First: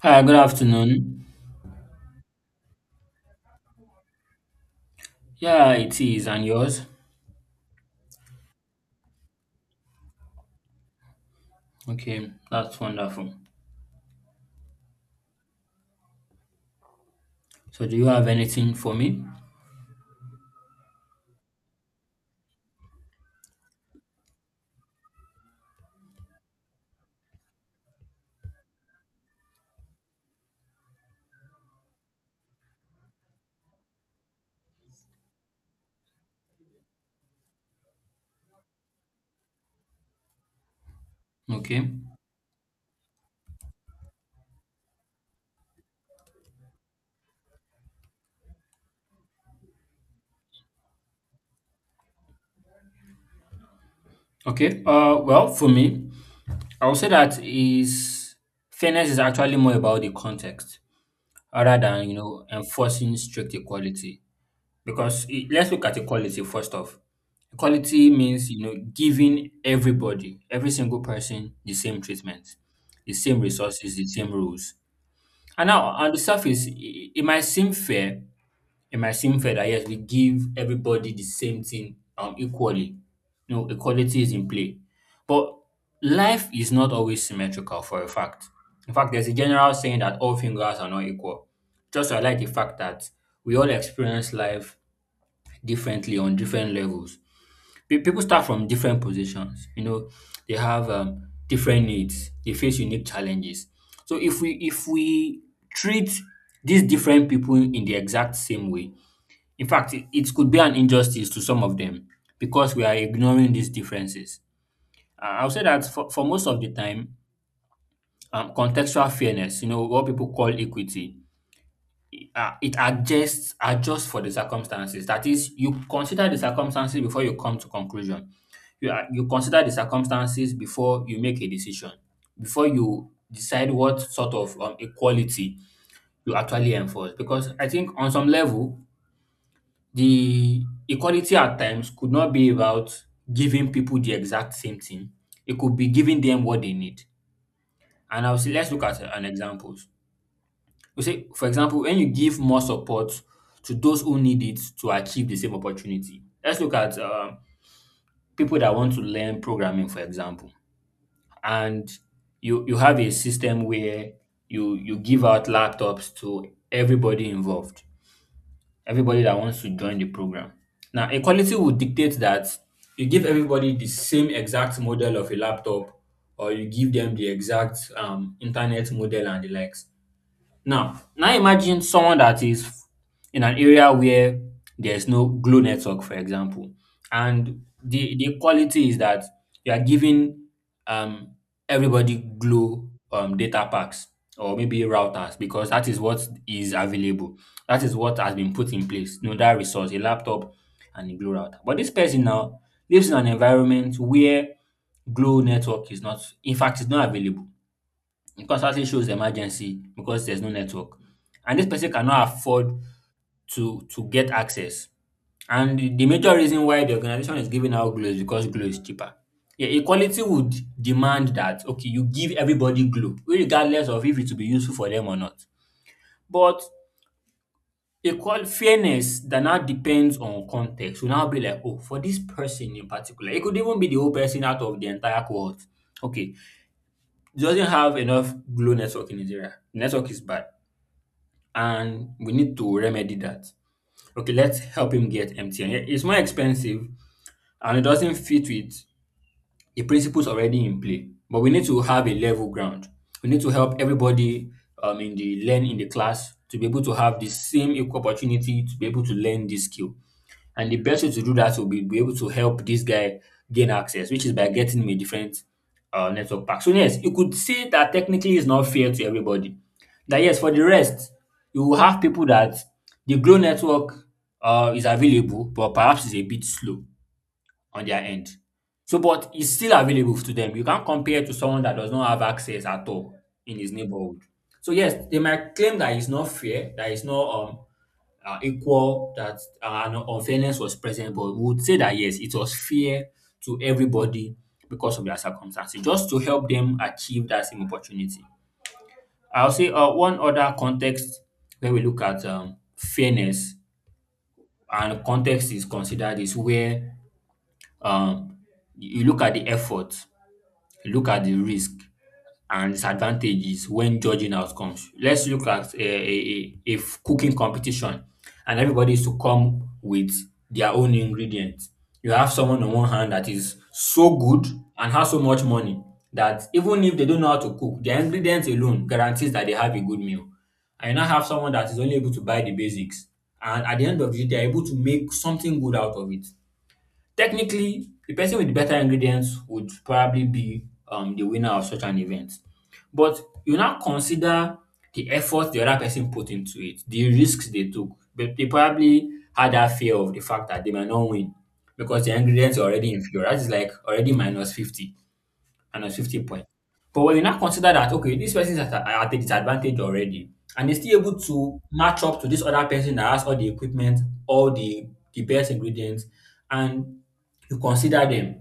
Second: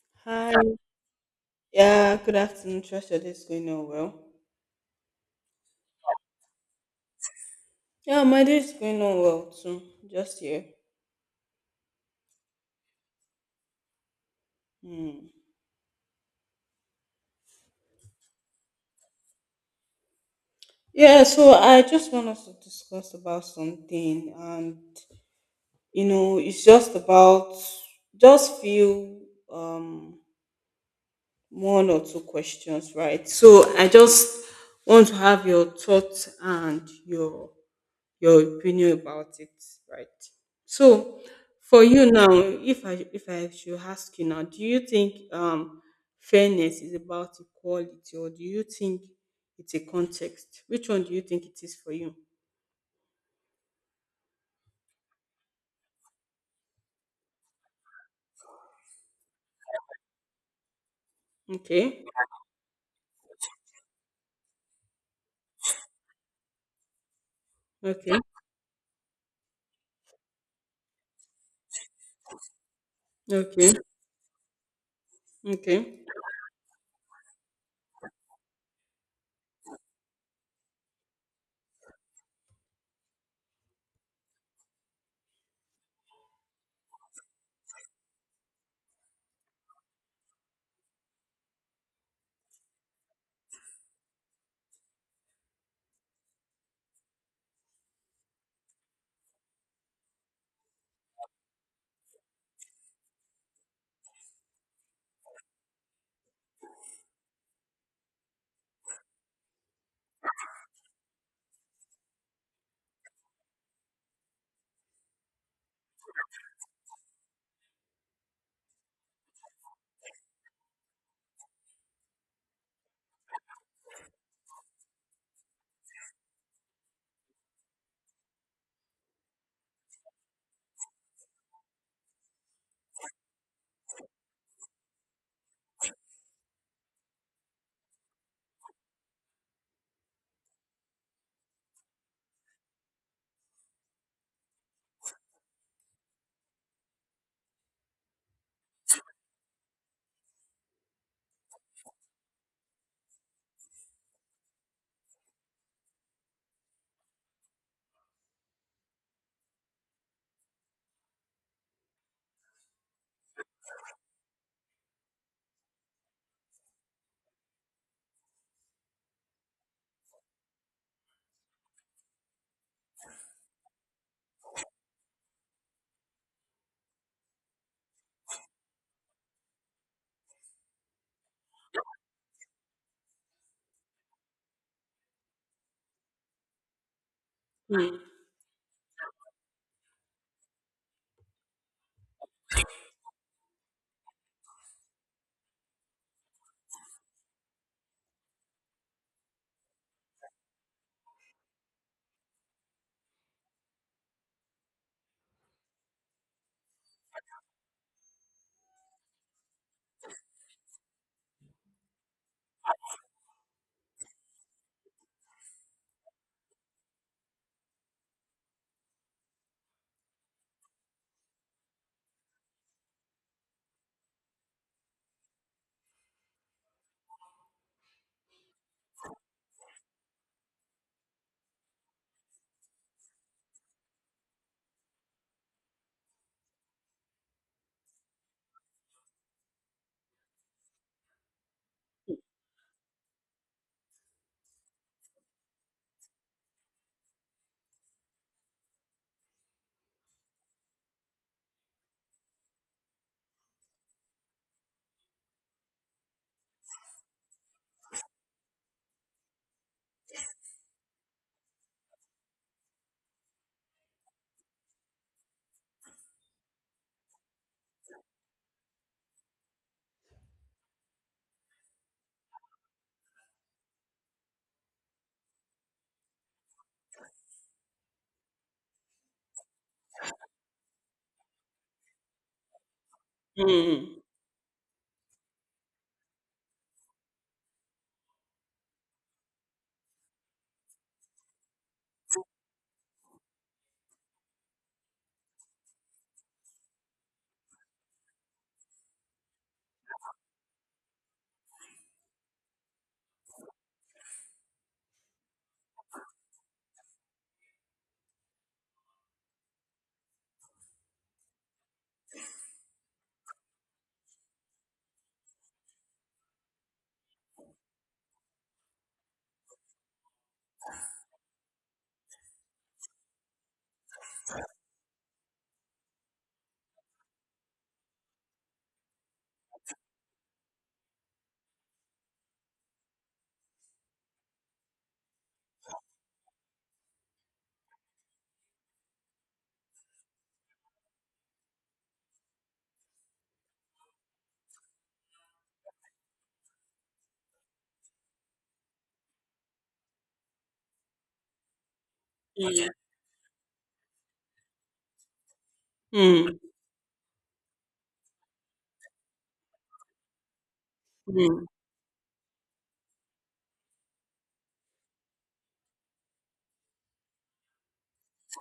Hi, good Hi. afternoon. Yeah, good afternoon. Trust your day is going on well. Yeah, it is. And yours? Yeah, my day is going on well too. Just here. Okay, that's wonderful. Hmm. So, do you have anything for me? Yeah, so I just want us to discuss about something and you know, it's just about just few um one or two questions, right? So I just want to have your thoughts and your opinion about it, right? So, Okay. for you now, if I should ask you now, do you think fairness is about equality, or do you think it's a context? Which one do you think it is for you? Okay. Well, for me, I would say that is fairness is actually more about the context rather Okay, than enforcing strict equality. Because let's look at equality first off. Equality okay, means giving everybody, every single person, the same treatment, the same okay, resources, the same rules. And now, okay. on the surface, it might seem fair. It might seem fair that yes, we give everybody the same thing equally. You know, equality is in play. But life is not always symmetrical for a fact. In fact, there's a general saying that all fingers are not equal. Just highlight the fact that we all experience life differently on different levels. People start from different positions. You know, they have different needs. They face unique challenges. So if we treat these different people in the exact same way, in fact, it could be an injustice to some of them because we are ignoring these differences. I'll say that for most of the time, contextual fairness, you know, what people call equity, it adjusts for the circumstances. That is, you consider the circumstances before you come to conclusion. You consider the circumstances before you make a decision, before you decide what sort of equality you actually enforce. Because I think on some level, the equality at times could not be about giving people the exact same thing. It could be giving them what they need. And I'll see. Let's look at an example. You say, for example, when you give more support to those who need it to achieve the same opportunity. Let's look at people that want to learn programming, for example, and you have a system where you give out laptops to everybody involved, everybody that wants to join the program. Now, equality would dictate that you give everybody the same exact model of a laptop, or you give them the exact internet model and the likes. Now, imagine someone that is in an area where there's no Glo network, for example, and Mm, the quality is that you are giving um everybody Glo data packs or maybe routers because that is what is available. That is what has been put in place. You know, that resource, a laptop and a Glo router. But this person now lives in an environment where Glo network is not, in fact, it's not available constantly shows emergency because there's no network. And this person cannot afford to get access. And the major reason why the organization is giving out Glo is because Glo is cheaper. Yeah, equality would demand that okay, you give everybody Glo, regardless of if it will be useful for them or not. But equal fairness that now depends on context will now be like, oh, for this person in particular, it could even be the whole person out of the entire cohort. Okay, he doesn't have enough Glo network in his area. The network is bad, and we need to remedy that. Okay, let's help him get MTN. It's more expensive and it doesn't fit with the principles already in play. But we need to have a level ground. We need to help everybody in the class to be able to have the same equal opportunity to be able to learn this skill. And the best way to do that will be able to help this guy gain access, which is by getting him a different network pack. So, yes, you could say that technically it's not fair to everybody. That, yes, for the rest, you will have people that the Glow network is available, but perhaps it's a bit slow on their end. So, but it's still available to them. You can't compare to someone that does not have access at all in his mm, neighborhood. So yes, they might claim that it's not fair, that it's not equal, that an unfairness was present, but we would say that yes, it was fair to everybody because of their circumstances, just to help them achieve that same opportunity. I'll say one other context where we look at fairness and context is considered is where um, you look at the effort, you look at the risk and disadvantages when judging outcomes. Let's look at a cooking competition, and everybody is to come with their own ingredients. You have someone on one hand that is so good and has so much money that even if they don't know how to cook, their ingredients alone guarantees that they have a good meal. And you now have someone that is only able to buy the basics, and at the end of the day, they are able to make something good out of it. Technically, the person with the better ingredients would probably be the winner of such an event. But you now consider the effort the other person put into it, the risks they took. But they probably had that fear of the fact that they might not win because the ingredients are mm, already inferior. That is like already minus 50 and a 50 mm, point. But when you now consider that, okay, this person is at at a disadvantage already, and they're still able mm, to match up to this other person that has all the equipment, all the best ingredients, and you consider them.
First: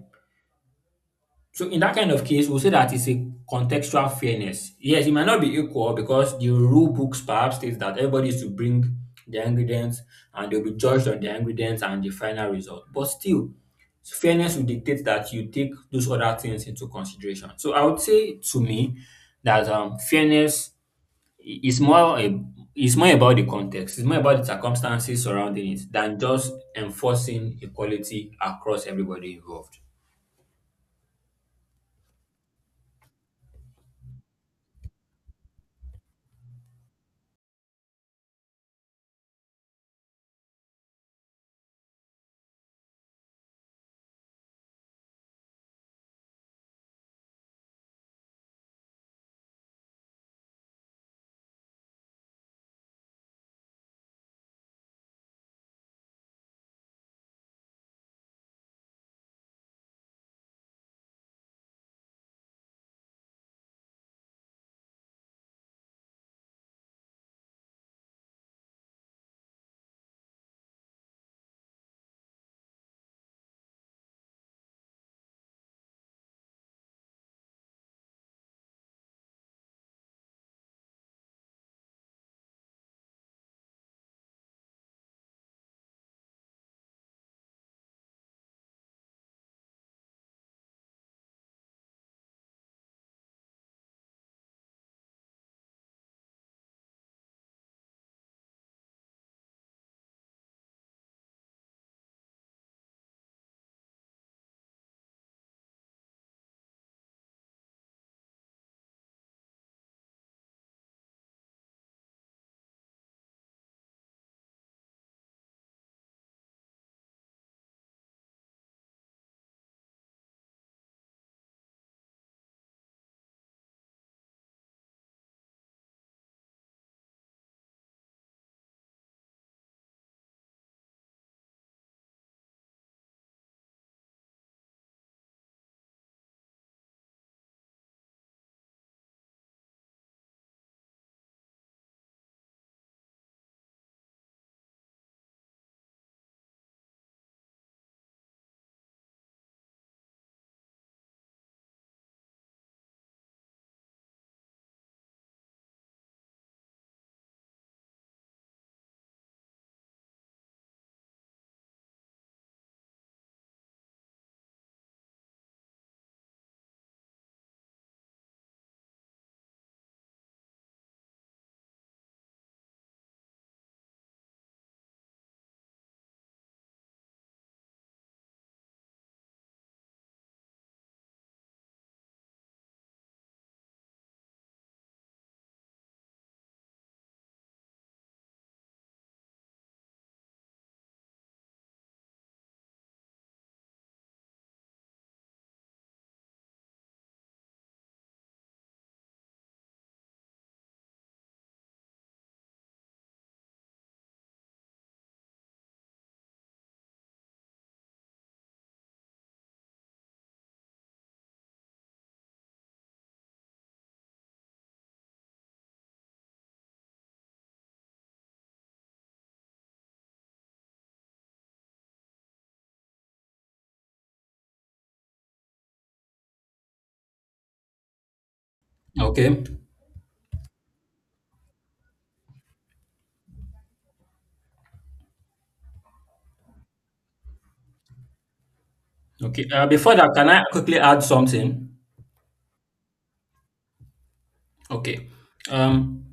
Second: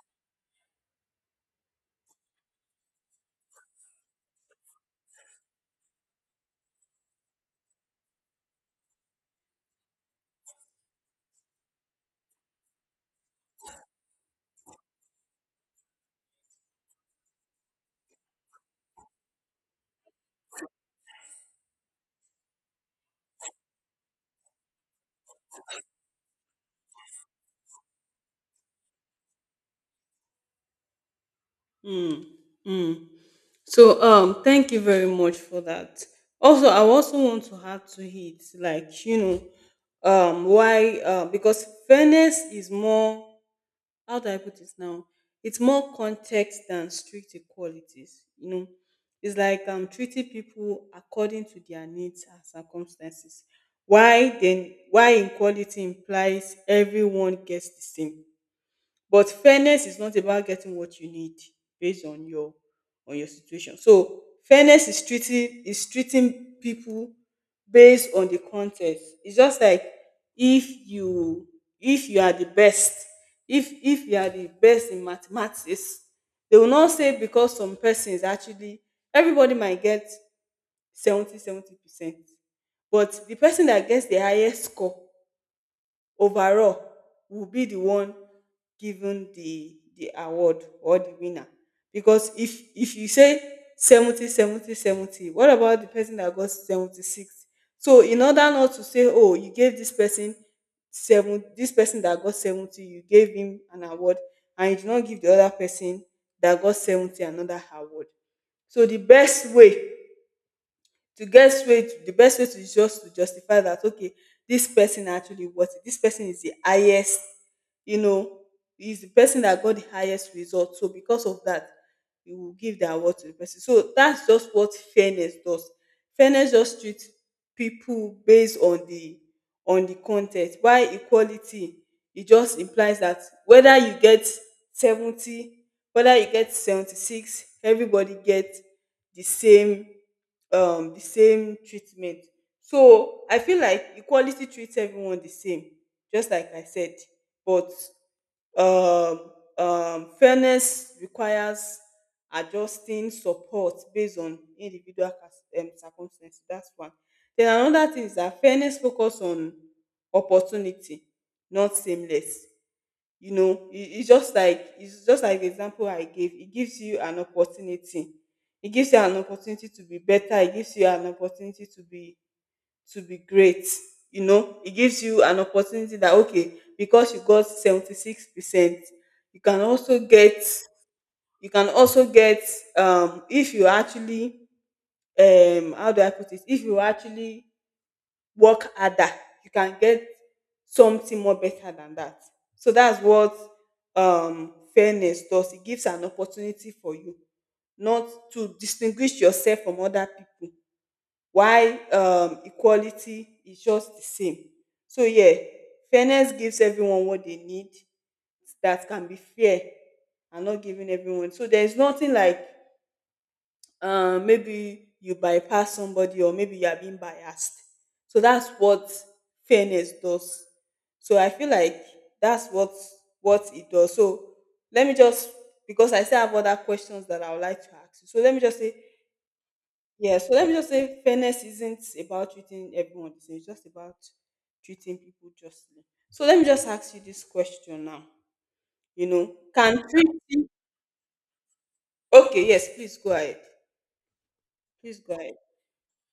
So in that kind of case, we'll say that it's a contextual fairness. Yes, it might not be equal because the rule books perhaps states that everybody is to bring their ingredients and they'll be judged on their ingredients and the final result. But still, fairness will dictate that you take those other things into consideration. So I would say to me that fairness is more is more about the context, it's more about the circumstances surrounding it than just enforcing equality across everybody involved. mm, mm. So thank you very much for that. Also, I also want to add to it, like you know, why because fairness is more, how do I put it now? It's more context than strict equalities, you know. It's like treating people according to their needs and circumstances. Why equality implies everyone gets the same, but fairness is not about getting what you need based on your situation. So fairness is treating people based on the context. It's just like if you, if you are the best, if you are the best in mathematics, they will not say because some person is actually everybody might get 70 70 percent, but the person that gets the highest score overall will be the one given the award or the winner. Because if you say 70 70 70, what about the person that got 76? So in order not to say, oh, you gave this person seven, this person that got 70, you gave him an award, and you did not give the other person that got 70 another award. So the best way to guess way the best way to just to justify that, okay, this person actually worth it, this person is the highest, you know, is the person that got the highest result. So because of that, you will give the award to the person. So that's just what fairness does. Fairness just treats people based on the content, while equality, it just implies that whether you get 70, whether you get 76, everybody gets the same the same treatment. So I feel like equality treats everyone the same, just like I said. But um fairness requires adjusting support based on individual circumstances, that's one. Then another thing is that fairness focus on opportunity, not sameness. You know, it's just like, it's just like the example I gave, it gives you an opportunity, it gives you an opportunity to be better, it gives you an opportunity to be great. You know, it gives you an opportunity that okay, because you got 76%, you can also get, you can also get if you actually, how do I put it, if you actually work harder, you can get something more better than that. So that's what fairness does, it gives an opportunity for you not to distinguish yourself from other people, while equality is just the same. So yeah, fairness gives everyone what they need, that can be fair, and not giving everyone, so there's nothing like maybe you bypass somebody or maybe you are being biased. So that's what fairness does. So I feel like that's what it does. So let me just, because I still have other questions that I would like to ask you. So let me just say Okay. yeah. So let me just say fairness isn't about treating everyone the same. It's just about treating people justly. So let me just ask you this question now. You know, Okay. Can Before that, can I treating, quickly add something? okay? Yes, please go ahead. Please Okay. go ahead. Um,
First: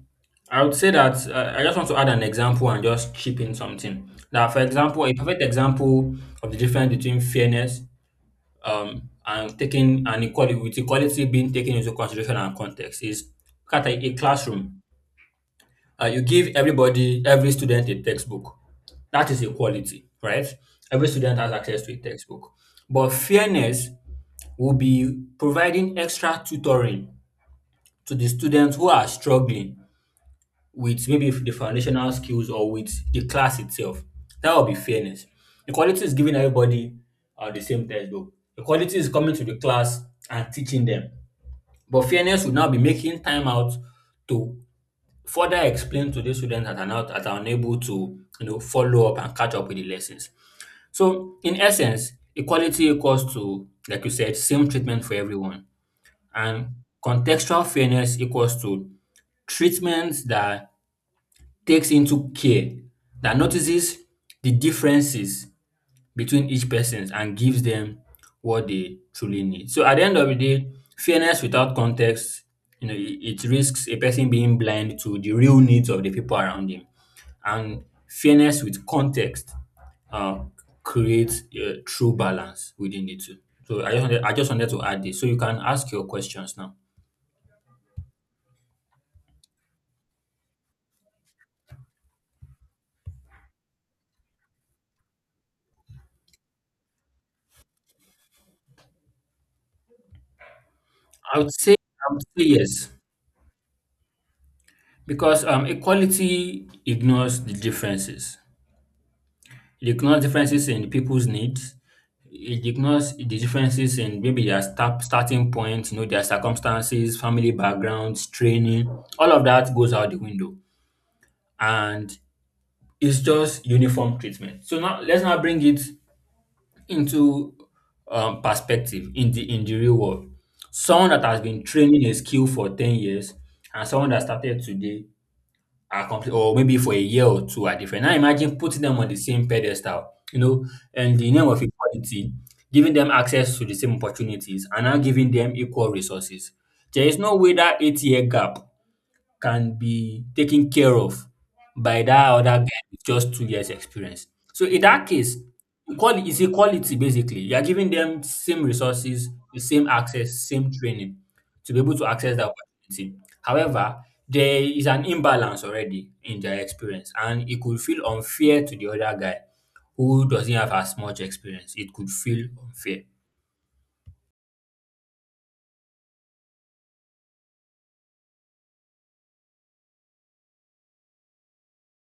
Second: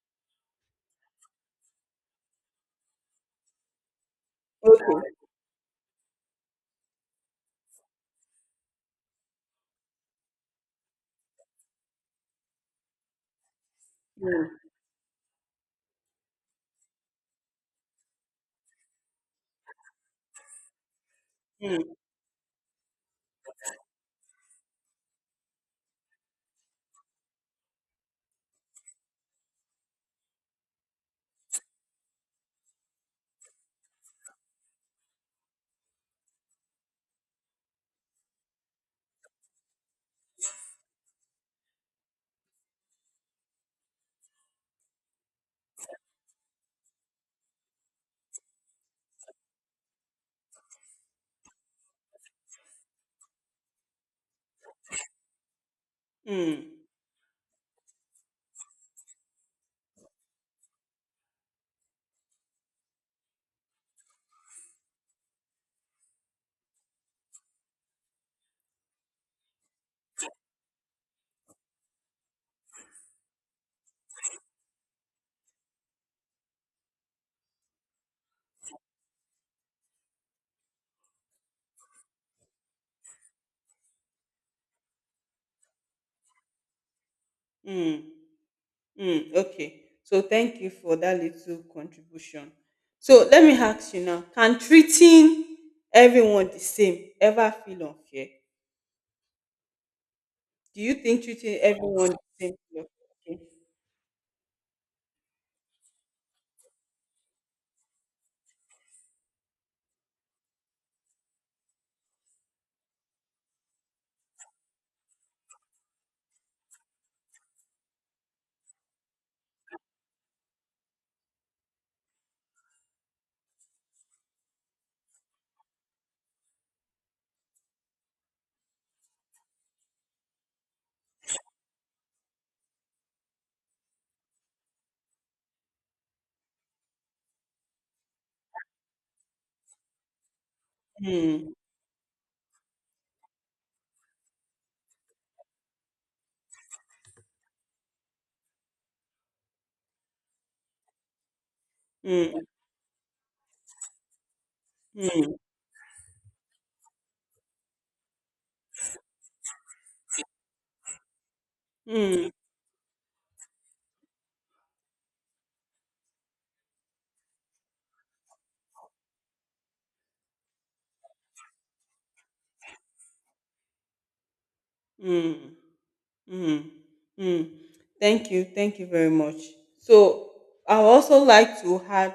I would say that I just want to add an example and just chip in something. Now, for Okay. example, a perfect example of the difference between fairness and taking an equality, with equality being taken into consideration and context, is look at a Mm, classroom. You give everybody, every student a textbook. That is equality, right? Every student has access mm, to a textbook. But fairness will be providing extra tutoring to the students who are struggling with maybe the foundational skills or with the class itself. That would be fairness. Equality is giving everybody the same textbook. Equality is coming to the class and teaching them. But fairness would now be making time out to further explain to the students that are not that are unable to you know follow up and catch up with the lessons. So in essence, equality equals to, like you said, same treatment for everyone. And mm. contextual fairness equals to treatment that takes into care, that notices the differences between each person and gives them what they truly need. So at the end of the day, fairness without context, you know, it risks a person being blind to the real needs of the people around him. And fairness with context uh, creates a true balance within the two. So I just wanted to add this. So you can ask your questions now. Mm, mm, okay. So thank you for that little contribution. So let me ask you now, can treating everyone the same ever feel unfair? Do you think treating everyone I the would say same feel yes. unfair? Because equality ignores the differences. It ignores differences in people's needs. It ignores the differences in maybe their starting point, you know, their circumstances, family backgrounds, training. All of that goes out the window, and it's just uniform treatment. So now let's now bring it into perspective in the real world. Someone that has been training a skill for 10 years and someone that started today are complete or maybe for a year or two are different. Now imagine putting them on the same pedestal, you know, and the name Mm, of equality, giving them access to the same opportunities and now giving them equal resources. There is no way that 8 year gap can be taken care of by that mm, other guy with just 2 years experience. So in that mm, case, equality basically. You are giving them same resources, the same access, same training to be able to mm, access that opportunity. However, there is an imbalance already in their experience and it could feel unfair to the other guy who doesn't have as much experience. It could feel unfair. mm. Mm, mm. Thank you very much. So I would also like to add,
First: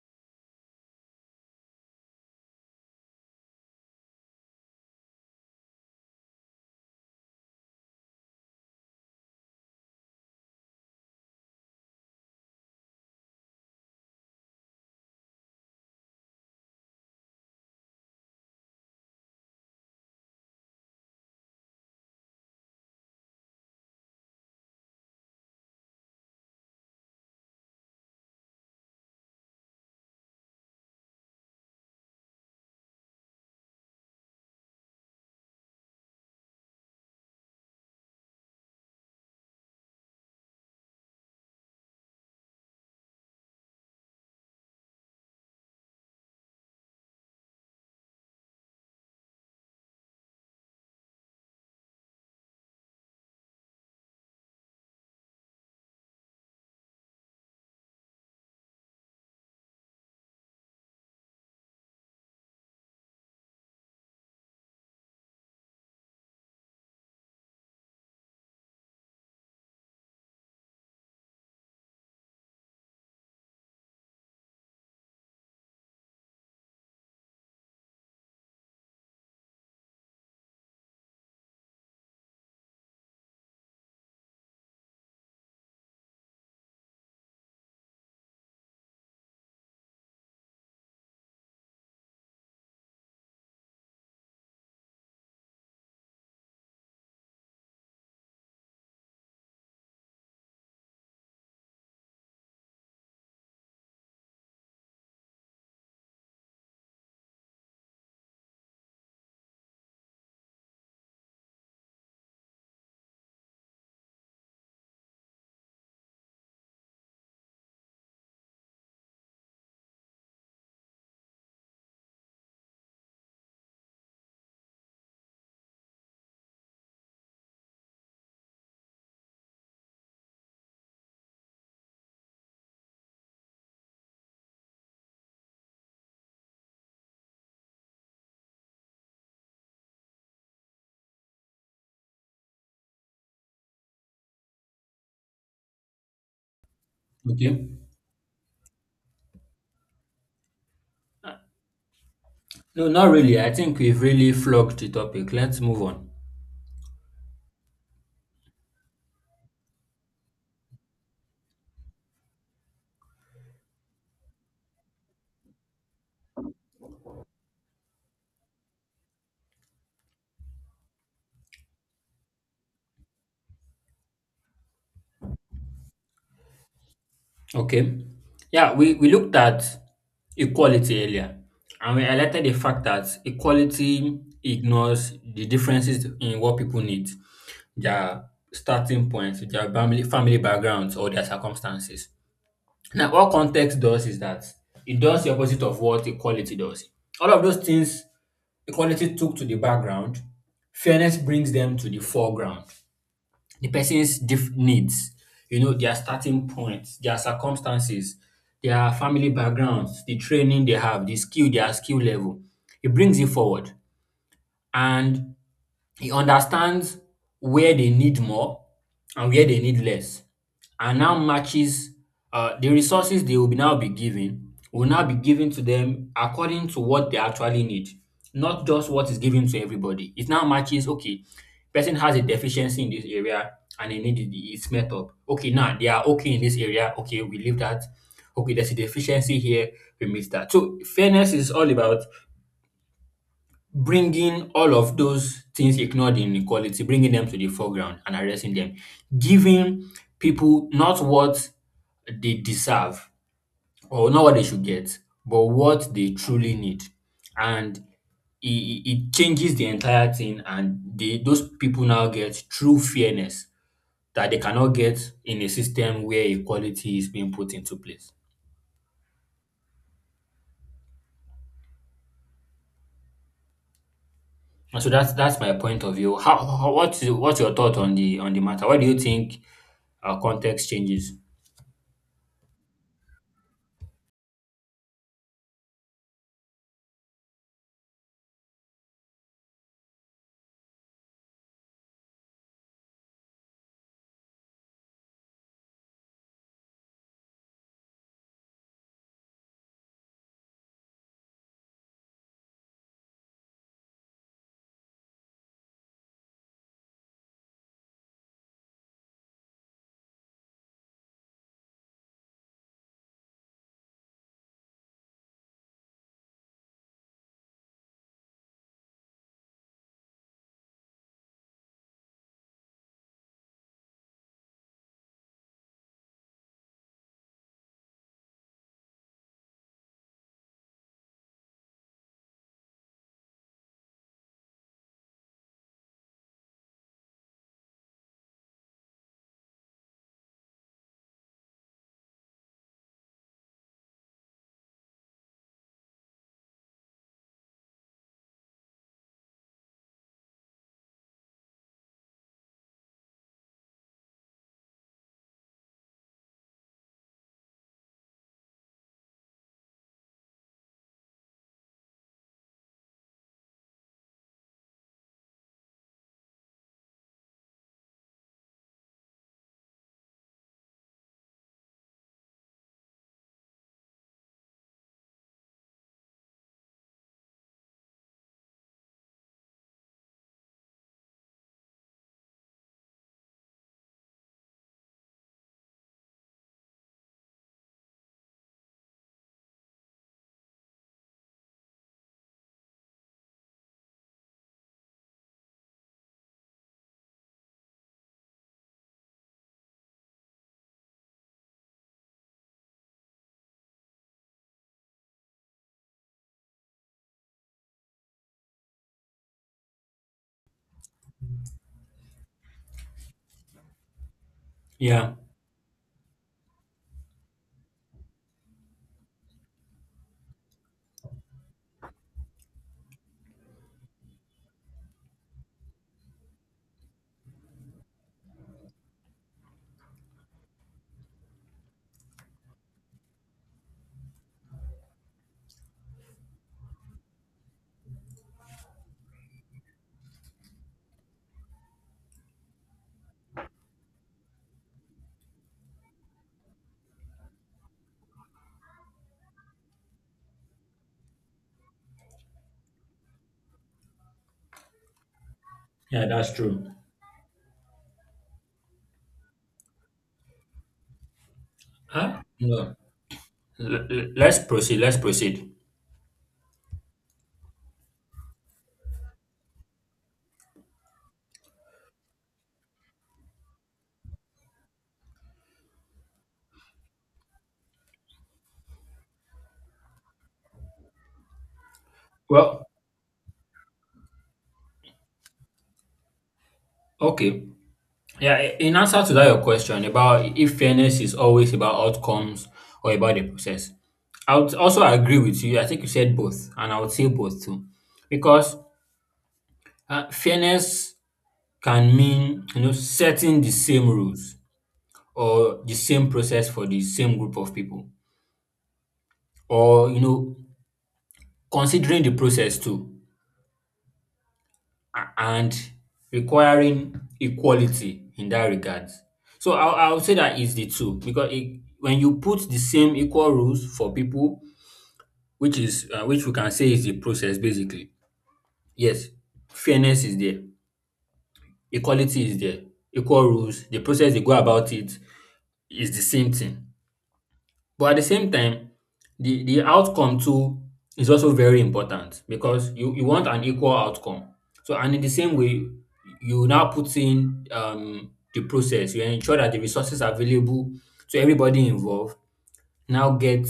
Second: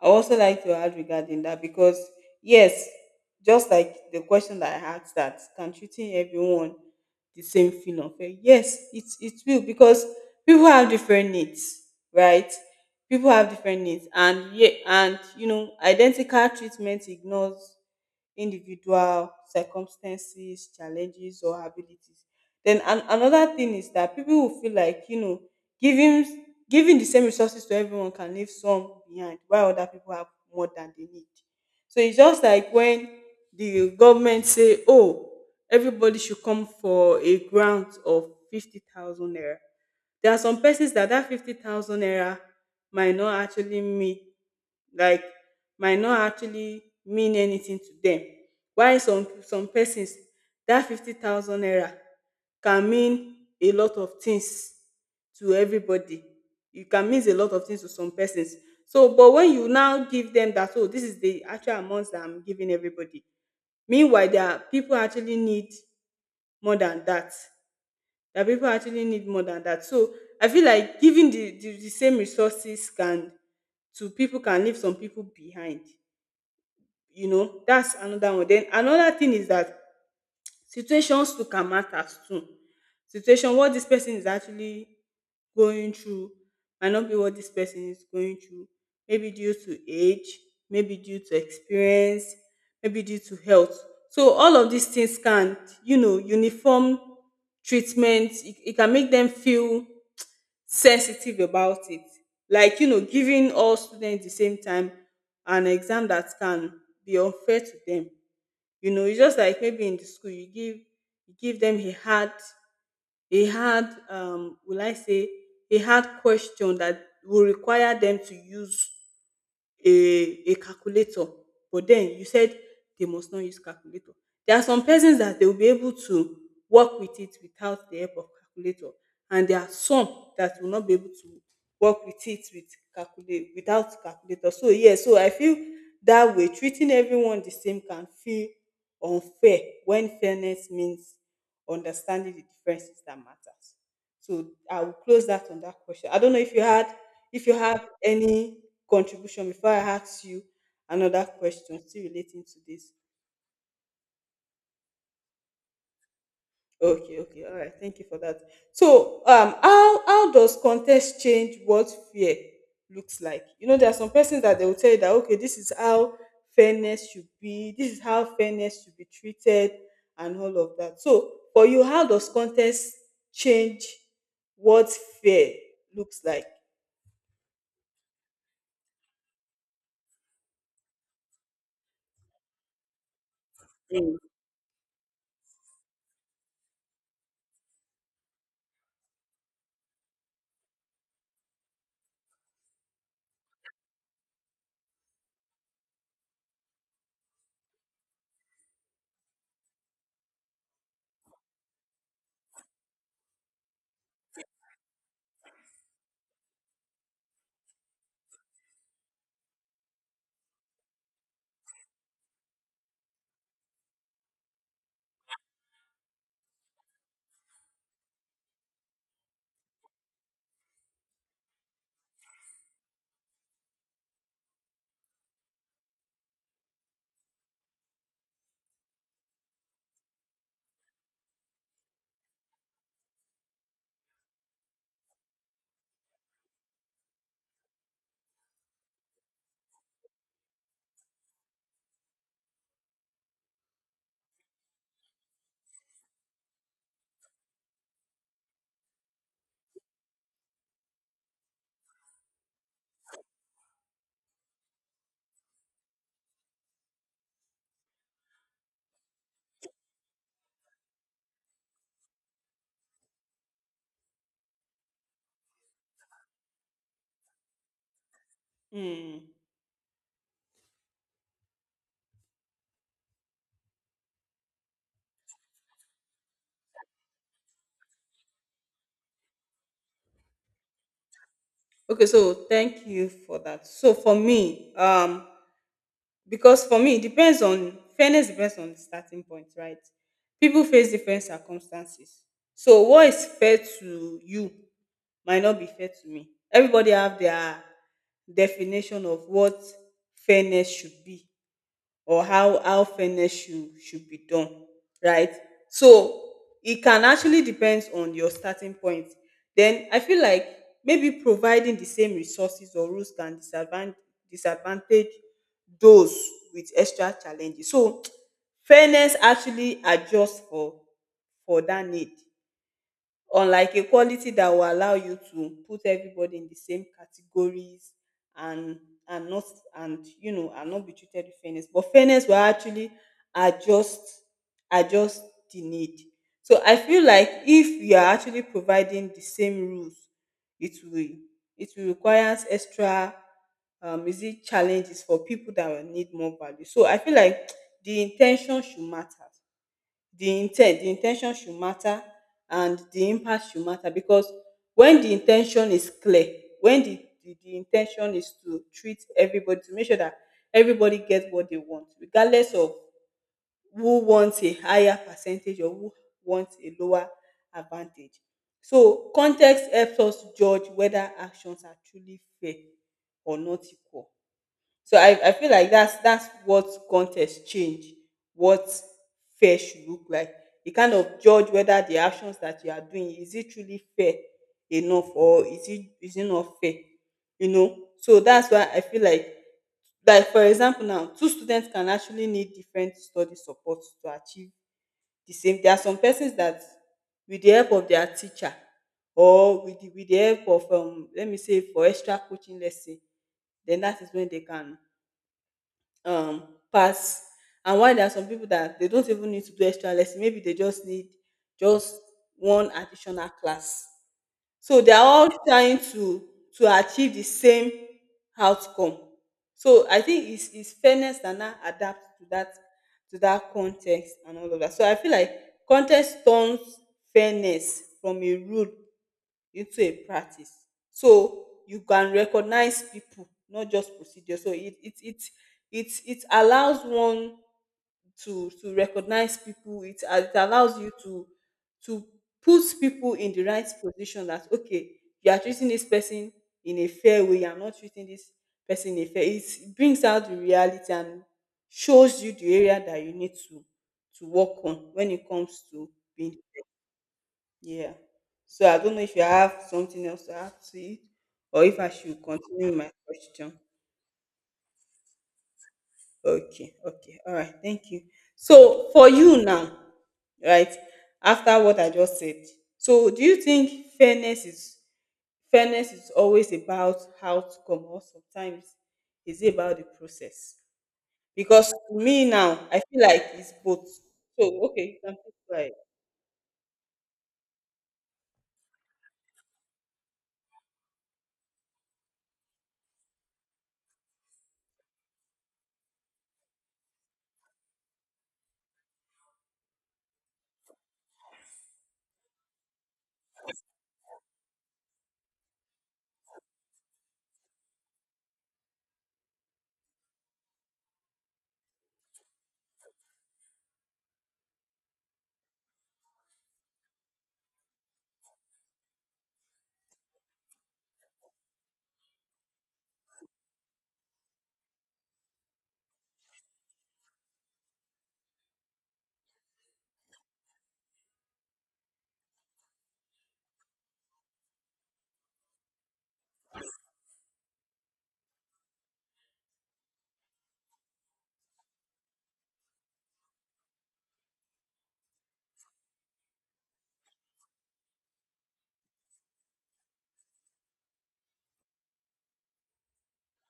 I would also like to add regarding that, because yes, just like the question that I asked, that can treating everyone the same feel unfair? Yes, it will, because people have different needs, right? People have different needs, and yeah, and you know, identical treatment ignores individual circumstances, challenges, or abilities. Then another thing is that people will feel like, you know, giving giving the same resources to everyone can leave some behind while other people have more than they need. So it's just like when the government say, "Oh, everybody should come for a grant of 50,000 naira." There are some persons that that 50,000 naira might not actually mean like might not actually mean anything to them. While some persons, that 50,000 naira can mean a lot of things to everybody. It can mean a lot of things to some persons. So, but when you now give them that, oh, this is the actual amounts that I'm giving everybody. Meanwhile, there are people actually need more than that, people actually need more than that. So I feel like giving the same resources can, to people, can leave some people behind. You know, that's another one. Then another thing is that, situations too can matters too. Situation, what this person is actually going through might not be what this person is going through. Maybe due to age, maybe due to experience, maybe due to health. So all of these things can, you know, uniform treatment, It e can make them feel sensitive about it. Like, you know, giving all students the same time an exam, that can be unfair to them. You know, it's just like maybe in the school you give them a hard, a hard will I say a hard question that will require them to use a a calculator, but then you said they must not use calculator. There are some persons that they will be able to work with it without the help of calculator, and there are some that will not be able to work with it with calculate without calculator. So yeah, so I feel that way treating everyone the same can feel unfair when fairness means understanding the differences that matters. So I will close that on that question. I don't know if you had, if you Okay. have any contribution before I ask you another question still relating to No, this. not really. I think we've really flogged the topic. Let's move on. Okay, okay, all right. Thank you for that. So, how does context change what fear looks like? You know, there are some persons that they will tell you that okay, this is how fairness should be, this is how fairness should be treated, and all of that. So, for you, how does context change what fear looks like? Okay. Yeah, we looked at equality earlier and we highlighted the fact that Mm. equality ignores the differences in what people need, their starting points, their family backgrounds, or their circumstances. Now, what context does is that it does the opposite of what equality does. All of those things equality took to the background, fairness brings them to the foreground the needs, you know, their starting points, their circumstances, their family backgrounds, the training they have, the skill, their skill level. It brings it forward. And he understands where they need more and where they need less, and now matches the resources they will be now be given to them according to what they actually need, not just what is given to everybody. It now matches okay, person has a deficiency in this area and they need it, it's met up. Okay, now they are okay in this area. Okay, we leave that. Okay, there's a deficiency here, we miss that. So fairness is all about bringing all of those things ignored in equality, bringing them to the foreground and addressing them, giving people not what they deserve or not what they should get, but what they truly need. And it changes the entire thing, and those people now get true fairness that they cannot get in a system where equality is being put into place. Mm. And so that's my point of view. How what's your thought on the matter? What do you think our context changes. Okay, so thank you for that. So for me, because for me, it depends on, fairness depends on the starting point, right? People face different circumstances. So what is fair to you might not be fair to me. Everybody have their definition of what fairness should be or how fairness should be done, right? So it can actually depends on your starting point. Then I feel like maybe providing the same resources or rules can disadvantage those with extra challenges. So fairness actually adjusts for that need, unlike equality that will allow you to put everybody in the same categories and and not and you know, and not be treated with fairness, but fairness will actually adjust adjust the need. So I feel like if you are actually providing the same rules, it will it will require extra, is it challenges for people that will need more value. So I feel like the intention should matter, the intent the in ten tion should matter, and the impact should matter. Because when the in ten tion is clear, when the in ten tion is to treat everybody, to make sure that everybody get what they want, regardless of who wants a higher percentage or who wants a lower advantage. So context helps us judge whether actions are truly fair or not equal. So I feel like that's what contest change, what fair should look like. You kind of judge whether the actions that you are doing is it truly fair enough or is it not fair, you know. So that's why I feel like for example now two students can actually need different study support to achieve the same. There are some persons that with the help of their teacher or with the help of let me say for extra coaching, let's say, then that is when they can um pass. And why there are some people that they don't even need to do extra lesson, maybe they just need just one additional class. So they are Yeah, all trying to achieve the same outcome. So I think it's fairness that now adapt to that, to that context and all of that. So I feel like context turns fairness from a rule into a practice. So you can recognize people, not just procedure. So it allows one to recognize people. It allows you to put people in the right position, that okay, you are treating this person in a fair way, you are not treating this person in a fair. It brings out the reality and shows you the area that you need to work on when it comes to yeah, that's being, true. yeah. So I don't know if you have something else to add to it, or if I Huh? should continue with No. my question. Let's proceed. Let's proceed. Okay, okay. All right, thank you. So for you now, right, after what I just said, so do you think fairness is, fairness is always about how to come, or sometimes is it about the process? Because to me now, Well, I feel like it's both. So okay, you can keep okay. Yeah, in answer to that, your question about if fairness is always about outcomes or about the process, I would also agree with you. I think you said both, and I would say both too, because fairness can mean, you know, setting the same rules or the same process for the same group of people, or you know considering the process too and requiring equality in that regard. So I would say that is the two because it, when you put the same equal rules for people, which is which we can say is the process basically. Yes, fairness is there, equality is there, equal rules. The process they go about it is the same thing. But at the same time, the outcome too is also very important because you want an equal outcome. So and in the same way, you now put in the process. You ensure that the resources available to everybody involved now get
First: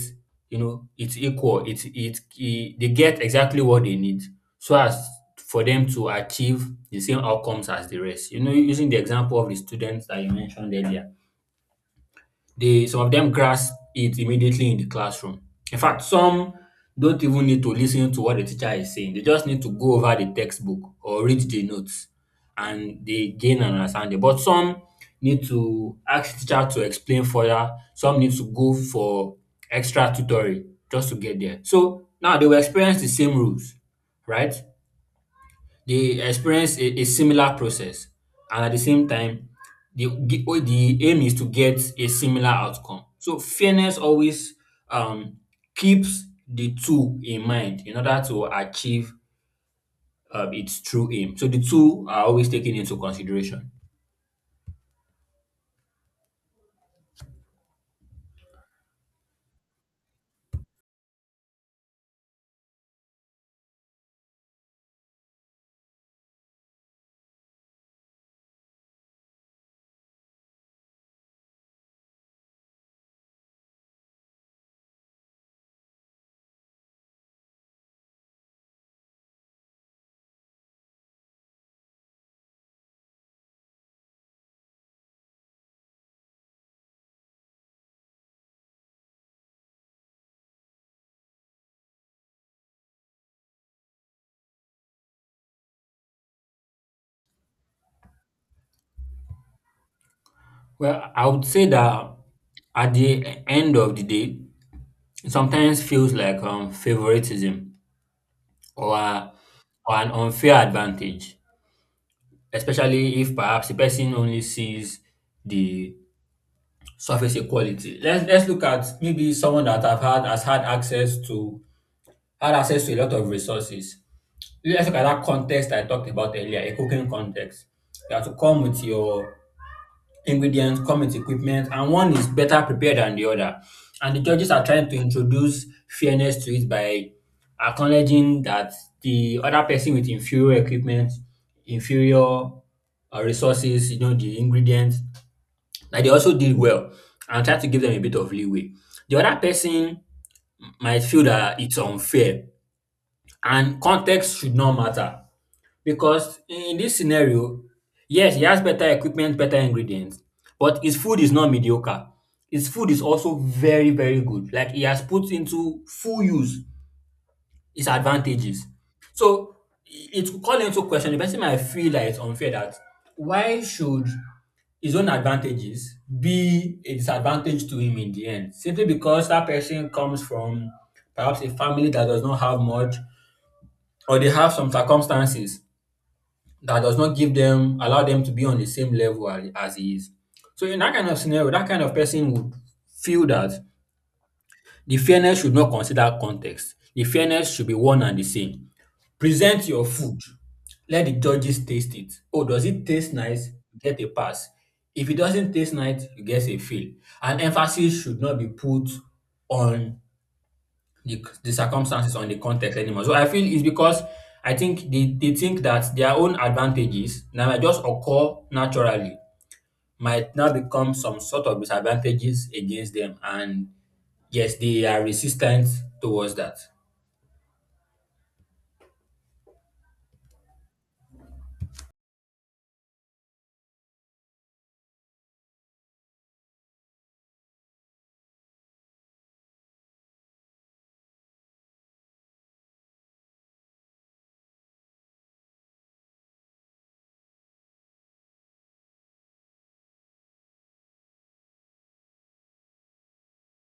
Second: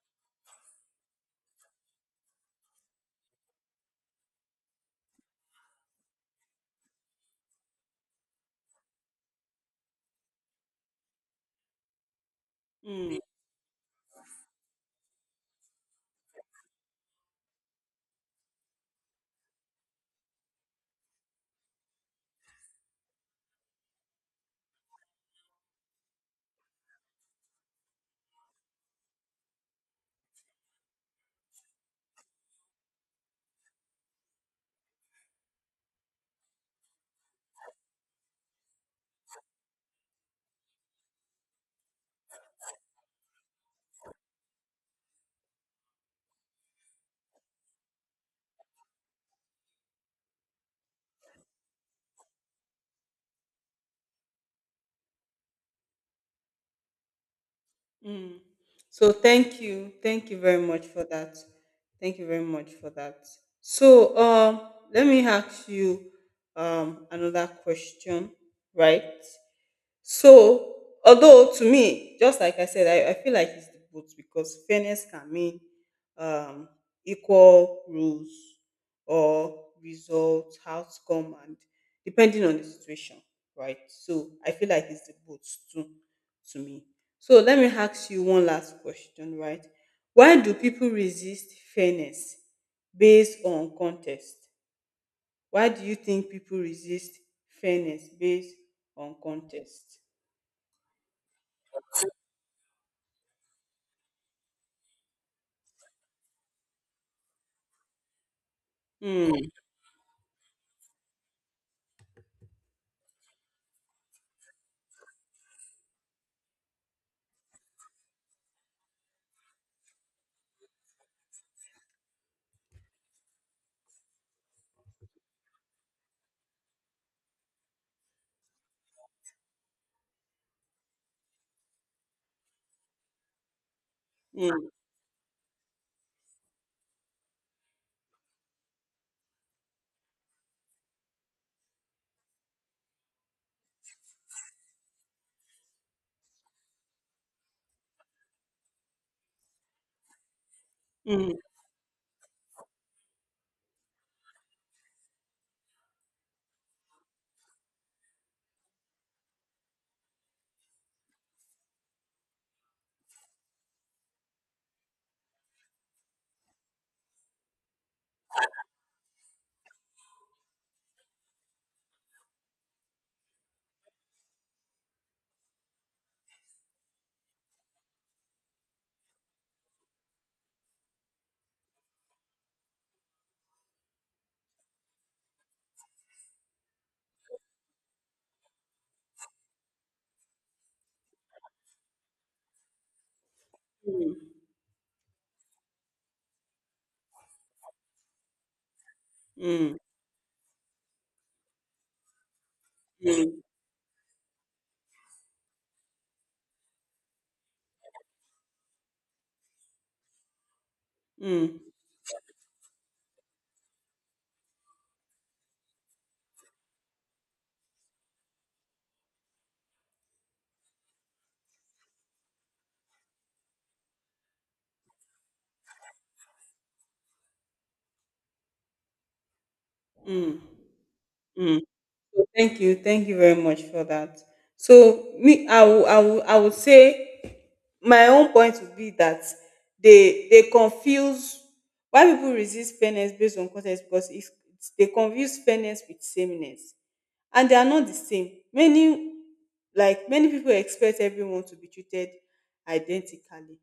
you know it's equal. It's it, it they get exactly what they need so as for them to achieve the same outcomes as the rest. You know, using the example of the students that you mentioned earlier they some of quiet. them grasp it immediately in the classroom. In fact, some don't even need to listen to what the teacher is saying. They just need to go over the textbook or read the notes and they gain an understanding. But some need to ask the teacher to explain further. Some need to go for extra tutoring just to get there. So now they will experience the same rules, right? They experience a similar process and at the same time the aim is to get a similar outcome. So fairness always um keeps the two in mind in order to achieve its true aim. So the two are always taken into consideration. Mm. So thank you. Thank you very much for that. Thank you very much for that. So let me ask you another question, right? So, although to me, just like I said, I feel like it's the both, because fairness can mean um, equal rules or results, outcome, and depending on the situation, right? So, I feel like it's the both too, to me. So, let me ask you one last question, right? Why do people resist fairness based on context? Why do you think people resist fairness based on context? Well, I would say that at the end of the day, it sometimes feels like favoritism or Mm, or an unfair advantage, especially if perhaps the person only sees the surface equality. Let's look at maybe someone that have had has had access to, a lot of resources. Let's look at that context I talked about earlier, a cooking context. You have to come with your ingredients, come with equipment, and one is better prepared than the other. And the judges are mm, trying to introduce fairness to it by acknowledging that the other person with inferior equipment, inferior resources, you know, the ingredients, that they also did well and try to give them a bit of leeway. The other person might feel mm, that it's unfair and context should not matter. Because in this scenario, yes, he has better equipment, better ingredients, but his food is not mediocre. His food is also very, very good. Like he has put into full use his advantages. So it will call into question the person might feel like it's unfair that why should his own advantages be a disadvantage to him in the end? Simply because that person comes from perhaps a family that does not have much or they have some circumstances that does not give them allow them to be on the same level as he is. So in that kind of scenario, that kind of person would feel that mm, the fairness should not consider context. The fairness should be one and the same. Present mm, your food. Let the judges taste it. Oh, does it taste mm, nice? You get a pass. If it doesn't taste nice, you get a fail. And emphasis should not be put on the mm, circumstances on the context anymore. So I feel it's because I think they think that their own advantages that might just occur naturally might now become some sort of disadvantages against them. And yes, they are resistant towards that. mm, mm. So thank you very much for that. So me, I will, I will, I would say my own point would be that they confuse, why people resist fairness based on context, because they confuse fairness with sameness, and they are not the same. Many, like many people expect everyone to be treated identically,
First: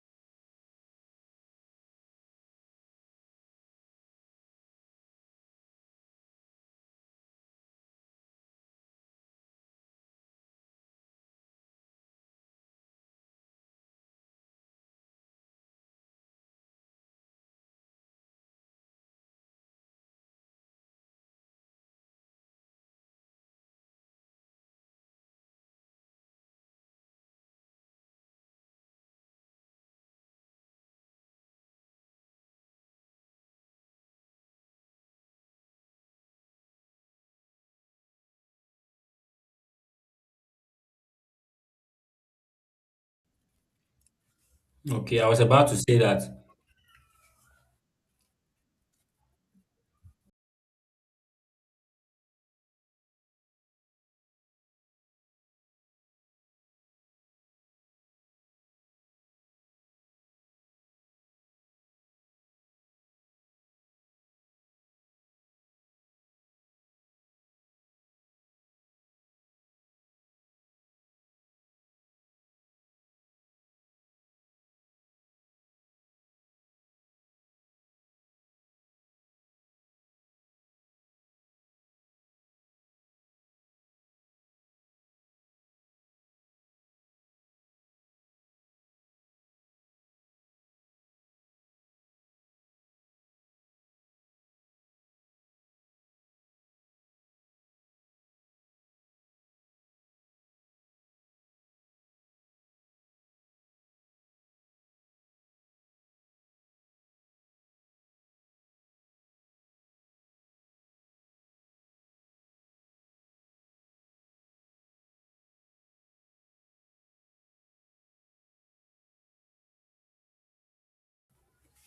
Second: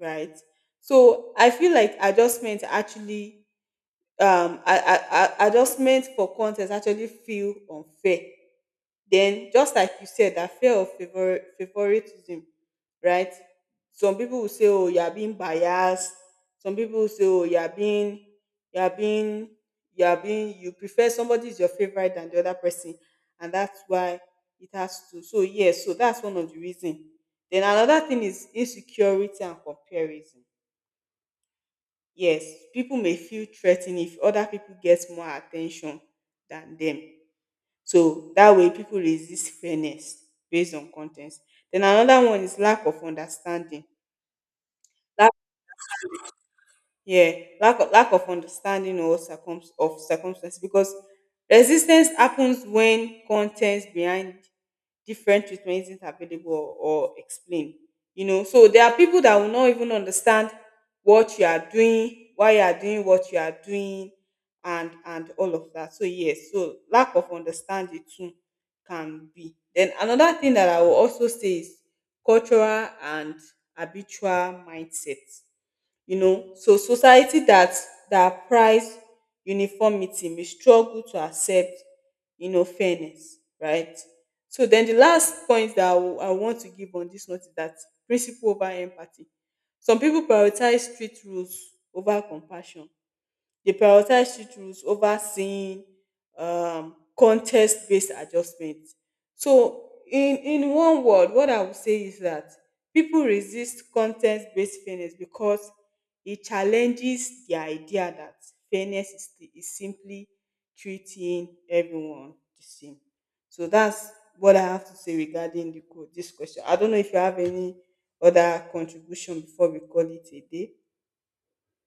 right? So I feel like adjustment actually adjustment for content actually feel unfair. Then just like you said, that fear of favoritism, right? Some people will say, "Oh, you are being biased." Some people will say, "Oh, you are being, you are being, you are being. You prefer somebody is your favorite than the other person, and that's why it has to." So yes, so that's one of the reason. Then another thing is insecurity and comparison. Yes, people may feel threatened if other people get more attention than them. So that way, people resist fairness based on content. Then another one is lack of understanding. Okay, I was about to say that. Yeah, lack of understanding or of circumstance, because resistance happens when contents behind different treatment isn't available or explained. You know, so there are people that will not even understand what you are doing, why you are doing what you are doing, and all of that. So yes, so lack of understanding too can be. Then another thing that I will also say is cultural and habitual mindset. You know, so society that that prize uniformity may struggle to accept, you know, fairness, right? So then the last point that I want to give on this note is that principle over empathy. Some people prioritize strict rules over compassion. They prioritize strict rules over seeing context based adjustments. So, in one word, what I would say is that people resist content based fairness because it challenges the idea that fairness is, is simply treating everyone the same. So, that's what I have to say regarding the, this question. I don't know if you have any other contribution before we call it a day.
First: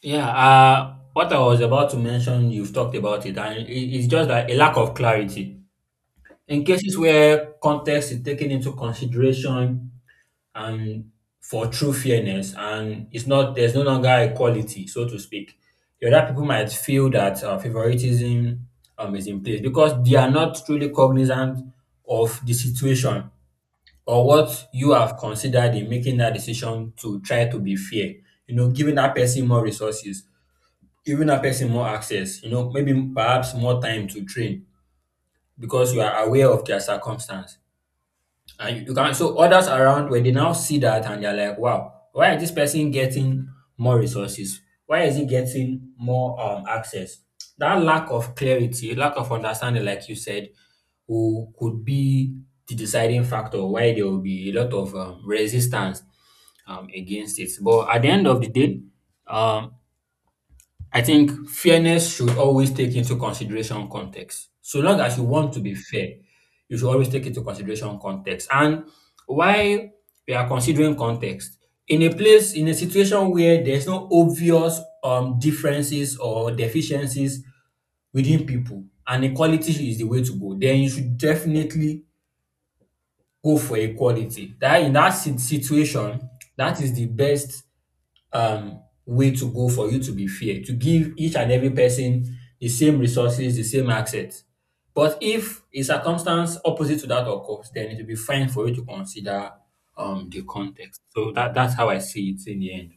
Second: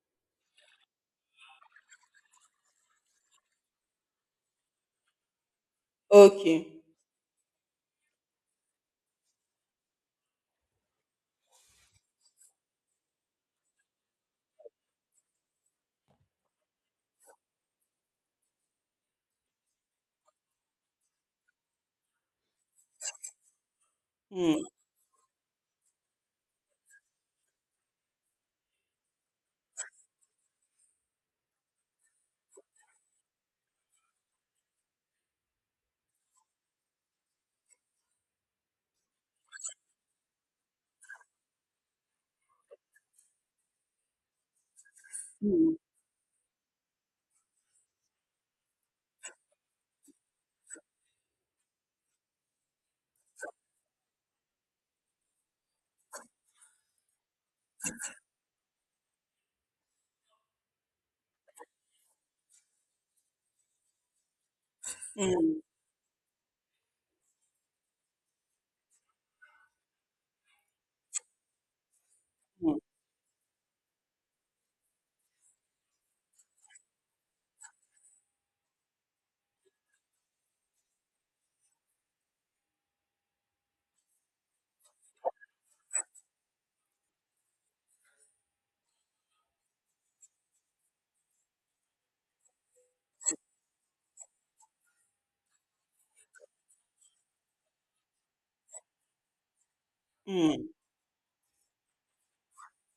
Yeah, what I was about to mention, you've talked about it, and it's just that a lack of clarity. In Okay. cases where context is taken into consideration, and for true fairness and it's not there's no longer equality so to speak the other people might feel that favoritism is in place because they are not truly cognizant of the situation or Hmm. what you have considered in making that decision to try to be fair, you know, giving that person more resources, giving that person more access, you know, maybe perhaps more time to train because you are aware of their circumstance and you can so others around where they now see that and they're like, wow, why is this person getting more resources? Why is he Hmm. getting more access? That lack of clarity, lack of understanding, like you said, who could be the deciding factor why there will be a lot of resistance against it. But at the end of the day, um, I think fairness should always take into consideration context. So long as you want Hmm. to be fair, you should always take into consideration context. And why we are considering context in a place in a Mm, situation where there's no obvious differences or deficiencies within people and equality is the way to go, then you should definitely go for equality. That in that situation, that is the best way to go for you to be fair, to give each and every person the same resources, the same access. But if a circumstance opposite to that occurs, then it will be fine for you to consider the mm. context. So that's how I see it in the end.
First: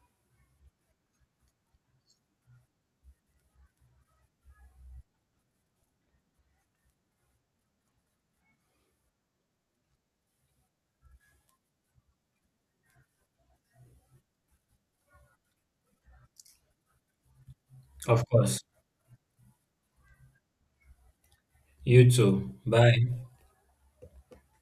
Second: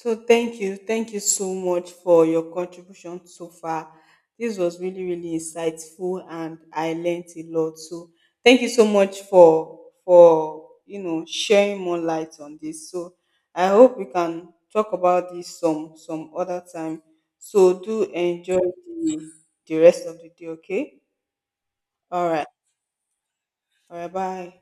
So thank you. Thank you so much for your contribution so far. This was really, really insightful and I learned a lot. So thank you so much for you know sharing more light on this. So I hope we can talk about this some other time. So do Of enjoy course. the the rest of the day, okay? You All right. too. Bye. All right, bye.